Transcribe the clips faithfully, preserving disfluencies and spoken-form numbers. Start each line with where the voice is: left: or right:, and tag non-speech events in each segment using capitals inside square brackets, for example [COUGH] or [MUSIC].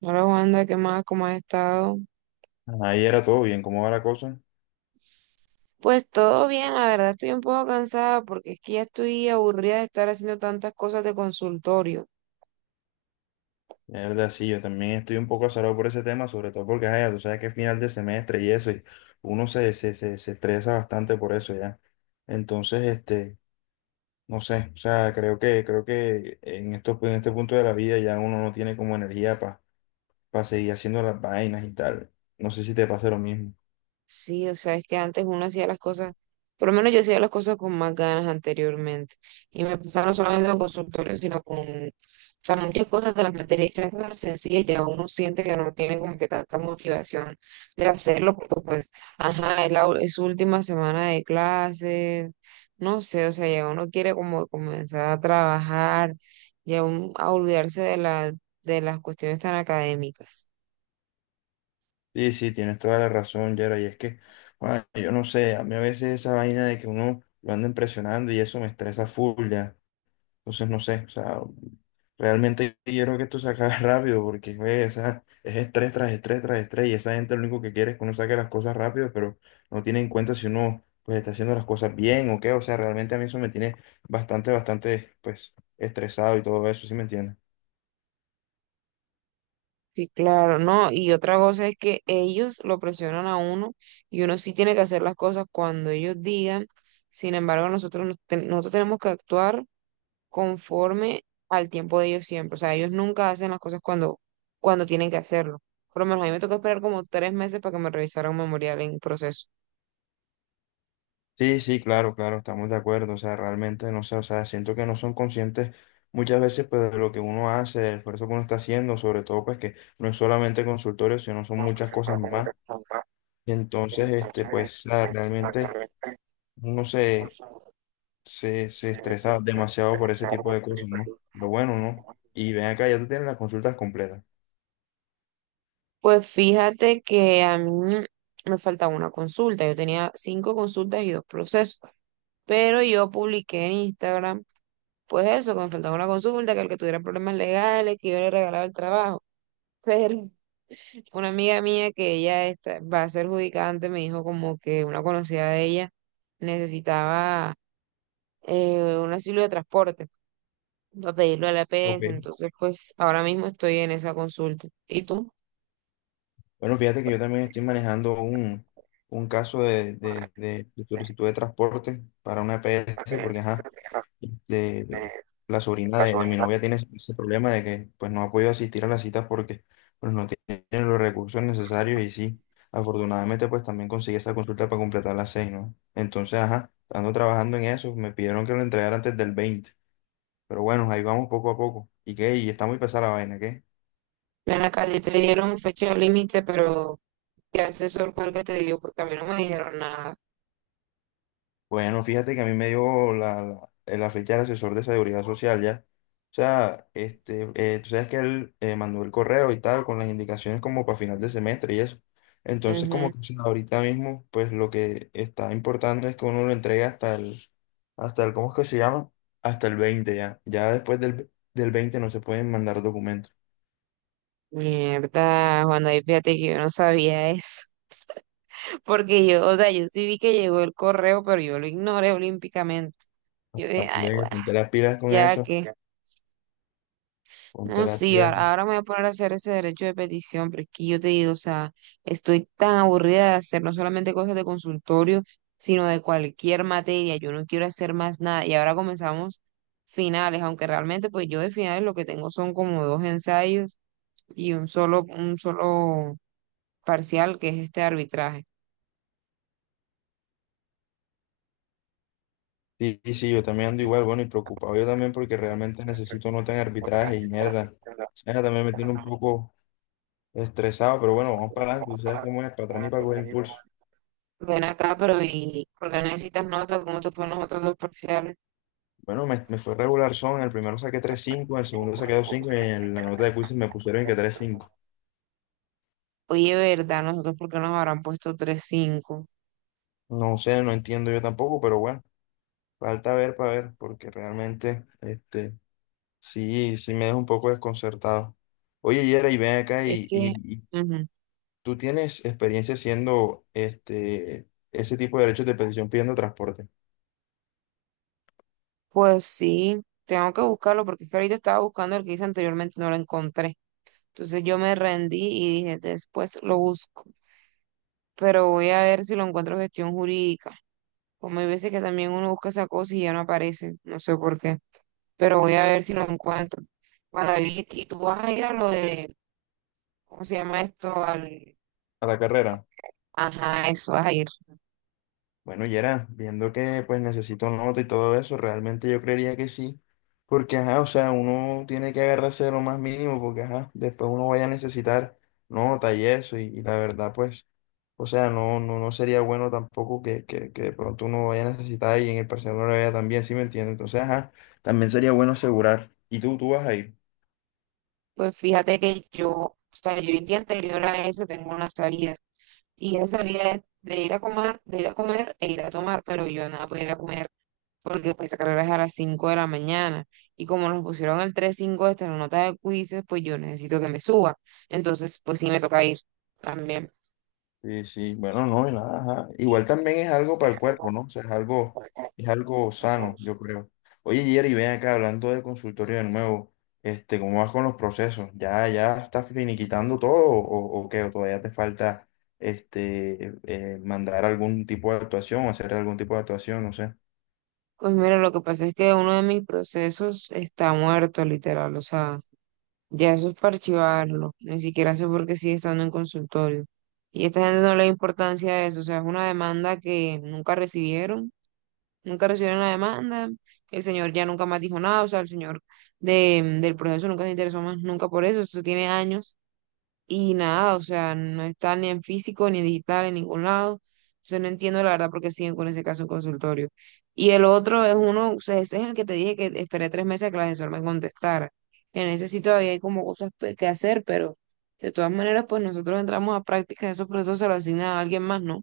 right: Hola Wanda, ¿qué más? ¿Cómo has estado?
left: Ahí era todo bien, ¿cómo va la cosa?
right: Pues todo bien, la verdad estoy un poco cansada porque es que ya estoy aburrida de estar haciendo tantas cosas de consultorio.
left: La verdad, sí, yo también estoy un poco azarado por ese tema, sobre todo porque, ay, tú sabes que es final de semestre y eso, y uno se, se, se, se estresa bastante por eso ya. Entonces, este, no sé, o sea, creo que, creo que en esto, en este punto de la vida ya uno no tiene como energía para seguir haciendo las vainas y tal. No sé si te pasa lo mismo.
right: Sí, o sea, es que antes uno hacía las cosas, por lo menos yo hacía las cosas con más ganas anteriormente. Y me pasaba no solamente con consultorios, sino con, o sea, muchas cosas de las materias esas cosas sencillas, ya uno siente que no tiene como que tanta motivación de hacerlo, porque pues, ajá, es, la, u- es su última semana de clases, no sé, o sea, ya uno quiere como comenzar a trabajar, ya uno- a olvidarse de la, de las cuestiones tan académicas.
left: Sí, sí, tienes toda la razón, Yera, y es que, bueno, yo no sé, a mí a veces esa vaina de que uno lo anda impresionando y eso me estresa full ya. Entonces, no sé, o sea, realmente quiero que esto se acabe [LAUGHS] rápido porque, güey, o sea, es estrés tras estrés tras estrés y esa gente lo único que quiere es que uno saque las cosas rápido, pero no tiene en cuenta si uno, pues, está haciendo las cosas bien o qué, o sea, realmente a mí eso me tiene bastante, bastante, pues, estresado y todo eso, ¿sí me entiendes?
right: Sí, claro, no, y otra cosa es que ellos lo presionan a uno y uno sí tiene que hacer las cosas cuando ellos digan, sin embargo nosotros, nos ten- nosotros tenemos que actuar conforme al tiempo de ellos siempre, o sea, ellos nunca hacen las cosas cuando, cuando tienen que hacerlo, por lo menos a mí me tocó esperar como tres meses para que me revisaran un memorial en proceso.
left: Sí, sí, claro, claro, estamos de acuerdo, o sea, realmente, no sé, o sea, siento que no son conscientes muchas veces, pues, de lo que uno hace, del esfuerzo que uno está haciendo, sobre todo, pues, que no es solamente consultorio, sino son muchas cosas más. Entonces, este, pues nada, realmente uno se, se, se estresa demasiado por ese tipo de cosas, ¿no? Lo bueno, ¿no? Y ven acá, ya tú tienes las consultas completas.
right: Pues fíjate que a mí me faltaba una consulta. Yo tenía cinco consultas y dos procesos, pero yo publiqué en Instagram, pues eso, que me faltaba una consulta, que el que tuviera problemas legales, que yo le regalaba el trabajo. Pero [LAUGHS] una amiga mía que ella está- va a ser judicante me dijo como que una conocida de ella necesitaba eh, un asilo de transporte para pedirlo a la
left: Ok.
right: E P S. Entonces, pues ahora mismo estoy en esa consulta. ¿Y tú?
left: Bueno, fíjate que yo también estoy manejando un, un caso de, de- de- de solicitud de transporte para una EPS porque, ajá, este, la sobrina de, de mi novia tiene ese ese problema de que pues no ha podido asistir a las citas porque pues no tiene los recursos necesarios y sí, afortunadamente pues también conseguí esa consulta para completar las seis, ¿no? Entonces, ajá, ando trabajando en eso, me pidieron que lo entregara antes del veinte, pero bueno, ahí vamos poco a poco. ¿Y qué? ¿Y está muy pesada la vaina, qué?
right: Ven acá, ya te dieron fecha límite, pero ¿qué asesor fue el que te dio? Porque a mí no me dijeron nada.
left: Bueno, fíjate que a mí me dio la, la, eh, la fecha del asesor de seguridad social ya. O sea, este, eh, tú sabes que él eh, mandó el correo y tal, con las indicaciones como para final de semestre y eso. Entonces, como
right: Ujú.
left: que o sea, ahorita mismo, pues lo que está importando es que uno lo entregue hasta el, hasta el, ¿cómo es que se llama? Hasta el veinte ya. Ya después del, del veinte no se pueden mandar documentos.
right: Mierda, Juan David, fíjate que yo no sabía eso. [LAUGHS] Porque yo, o sea, yo sí vi que llegó el correo, pero yo lo ignoré olímpicamente.
left: Ah,
right: Yo dije, ay,
left: pues,
right: bueno,
left: ponte las pilas con
right: ya
left: eso,
right: que.
left: ponte
right: No,
left: las
right: sí,
left: pilas.
right: ahora ahora me voy a poner a hacer ese derecho de petición, pero es que yo te digo, o sea, estoy tan aburrida de hacer no solamente cosas de consultorio, sino de cualquier materia, yo no quiero hacer más nada. Y ahora comenzamos finales, aunque realmente pues yo de finales lo que tengo son como dos ensayos y un solo, un solo parcial que es este arbitraje.
left: Sí, sí, sí, yo también ando igual, bueno, y preocupado yo también porque realmente necesito nota en arbitraje y mierda. O sea, también me tiene un poco estresado, pero bueno, vamos para adelante, tú sabes cómo es, para atrás ni para coger impulso.
right: Ven acá, pero ¿y por qué necesitas notas? ¿Cómo te fueron los otros dos parciales?
left: Bueno, me, me fue regular son, en el primero saqué tres cinco, en el segundo saqué dos cinco y en la nota de quizzes me pusieron que tres cinco.
right: Oye, ¿verdad? Nosotros, ¿por qué nos habrán puesto tres cinco?
left: No sé, no entiendo yo tampoco, pero bueno, falta ver para ver, porque realmente, este, sí, sí me deja un poco desconcertado. Oye, Yera, y ven acá
right: Es
left: y,
right: que...
left: y,
right: ujú.
left: ¿tú tienes experiencia haciendo este, ese tipo de derechos de petición pidiendo transporte
right: Pues sí, tengo que buscarlo porque es que ahorita estaba buscando el que hice anteriormente y no lo encontré. Entonces yo me rendí y dije, después lo busco, pero voy a ver si lo encuentro en gestión jurídica. Como hay veces que también uno busca esa cosa y ya no aparece, no sé por qué, pero voy a ver si lo encuentro. Bueno, David, y tú vas a ir a lo de, ¿cómo se llama esto? Al...
left: a la carrera?
right: Ajá, eso, vas a ir.
left: Bueno, y era viendo que pues necesito nota y todo eso, realmente yo creería que sí, porque ajá, o sea, uno tiene que agarrarse de lo más mínimo, porque ajá, después uno vaya a necesitar nota y eso, y, y la verdad pues, o sea, no, no, no sería bueno tampoco que, que, que de pronto uno vaya a necesitar y en el parcial no lo vea también, ¿sí me entiendes? Entonces, ajá, también sería bueno asegurar. ¿Y tú, tú vas ahí?
right: Pues fíjate que yo, o sea, yo el día anterior a eso tengo una salida. Y ella salía de, de ir a comer, de ir a comer, e ir a tomar, pero yo nada podía ir a comer porque pues esa carrera es a las cinco de la mañana. Y como nos pusieron el tres cinco hasta la nota de quizzes, pues yo necesito que me suba. Entonces, pues sí me toca ir también.
left: Sí, sí, bueno, no, y nada, ajá. Igual también es algo para el cuerpo, ¿no? O sea, es algo, es algo sano, yo creo. Oye, Jerry, ven acá hablando de consultorio de nuevo, este, ¿cómo vas con los procesos? ¿Ya, ya estás finiquitando todo o, o qué? ¿O todavía te falta este, eh, mandar algún tipo de actuación, hacer algún tipo de actuación, no sé?
right: Pues mira, lo que pasa es que uno de mis procesos está muerto, literal. O sea, ya eso es para archivarlo. Ni siquiera sé por qué sigue estando en consultorio. Y esta gente no le da importancia a eso. O sea, es una demanda que nunca recibieron nunca recibieron la demanda, el señor ya nunca más dijo nada, o sea, el señor de, del proceso nunca se interesó más, nunca por eso, eso tiene años y nada, o sea, no está ni en físico, ni en digital, en ningún lado, entonces no entiendo la verdad por qué siguen con ese caso en consultorio. Y el otro es uno, o sea, ese es el que te dije que esperé tres meses a que la asesor me contestara. En ese sí todavía hay como cosas pe- que hacer, pero de todas maneras, pues nosotros entramos a prácticas, esos procesos se los asignan a alguien más, ¿no?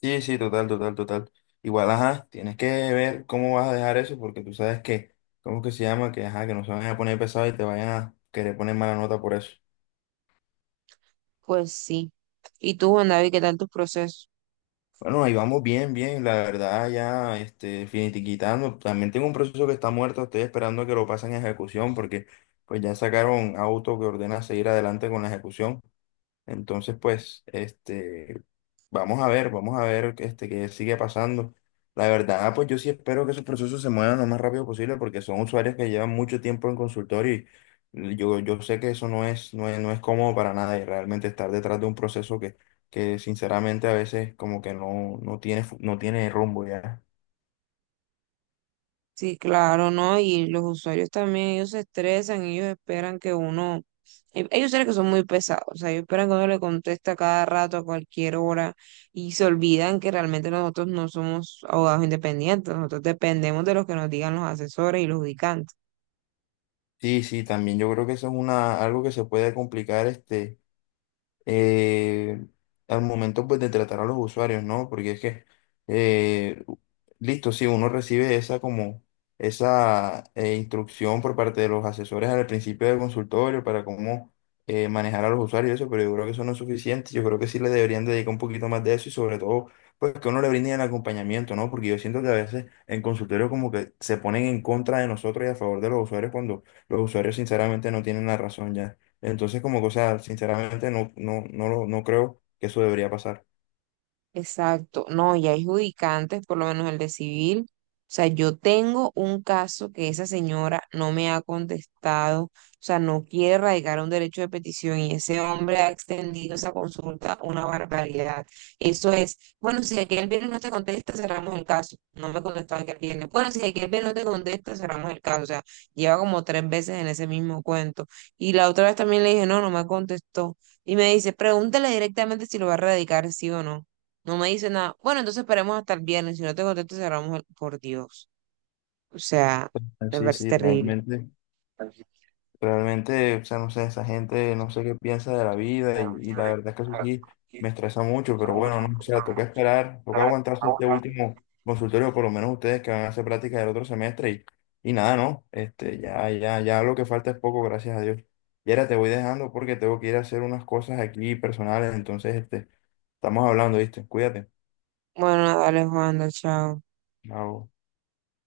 left: Sí, sí, total, total, total. Igual, ajá, tienes que ver cómo vas a dejar eso, porque tú sabes que, ¿cómo que se llama? Que, ajá, que no se van a poner pesado y te vayan a querer poner mala nota por eso.
right: Pues sí. ¿Y tú, Juan David, qué tal tus procesos?
left: Bueno, ahí vamos bien, bien, la verdad ya, este, finiquitando. También tengo un proceso que está muerto, estoy esperando a que lo pasen a ejecución porque pues ya sacaron auto que ordena seguir adelante con la ejecución. Entonces, pues, este, vamos a ver, vamos a ver, este, qué sigue pasando. La verdad, pues yo sí espero que esos procesos se muevan lo más rápido posible porque son usuarios que llevan mucho tiempo en consultorio y yo, yo sé que eso no es, no es, no es cómodo para nada y realmente estar detrás de un proceso que, que sinceramente a veces como que no, no tiene, fu- no tiene rumbo ya.
right: Sí, claro, ¿no? Y los usuarios también, ellos se estresan, ellos esperan que uno, eh, ellos saben que son muy pesados, o sea, ellos esperan que uno le conteste a cada rato, a cualquier hora, y se olvidan que realmente nosotros no somos abogados independientes, nosotros dependemos de los que nos digan los asesores y los ubicantes.
left: Sí, sí, también yo creo que eso es una, algo que se puede complicar, este. eh, al momento pues de tratar a los usuarios, ¿no? Porque es que, eh, listo, si uno recibe esa como esa eh, instrucción por parte de los asesores al principio del consultorio para cómo eh, manejar a los usuarios y eso, pero yo creo que eso no es suficiente, yo creo que sí le deberían dedicar un poquito más de eso y sobre todo pues que uno le brinde el acompañamiento, ¿no? Porque yo siento que a veces en consultorio como que se ponen en contra de nosotros y a favor de los usuarios cuando los usuarios sinceramente no tienen la razón ya. Entonces, como que, o sea, sinceramente no, no, no, lo- no creo que eso debería pasar.
right: Exacto, no, y hay judicantes, por lo menos el de civil. O sea, yo tengo un caso que esa señora no me ha contestado, o sea, no quiere radicar un derecho de petición y ese hombre ha extendido esa consulta una barbaridad. Eso es, bueno, si aquel viernes no te contesta, cerramos el caso. No me contestó aquel viernes. Bueno, si aquel viernes no te contesta, cerramos el caso. O sea, lleva como tres veces en ese mismo cuento. Y la otra vez también le dije, no, no me contestó. Y me dice, pregúntale directamente si lo va a radicar, sí o no. No me dice nada. Bueno, entonces esperemos hasta el viernes. Si no te contesto, cerramos el... Por Dios. O sea, me
left: Sí,
right: parece
left: sí,
right: terrible.
left: realmente, realmente, o sea, no sé, esa gente no sé qué piensa de la vida y, y la verdad es que eso sí me estresa mucho, pero bueno, no, o sea, toca esperar, toca aguantarse este último consultorio, por lo menos ustedes que van a hacer práctica del otro semestre y, y nada, ¿no? Este, ya, ya, ya lo que falta es poco, gracias a Dios. Y ahora te voy dejando porque tengo que ir a hacer unas cosas aquí personales, entonces, este, estamos hablando, ¿viste? Cuídate.
right: Bueno, dale, Juanda, chao.
left: Chao.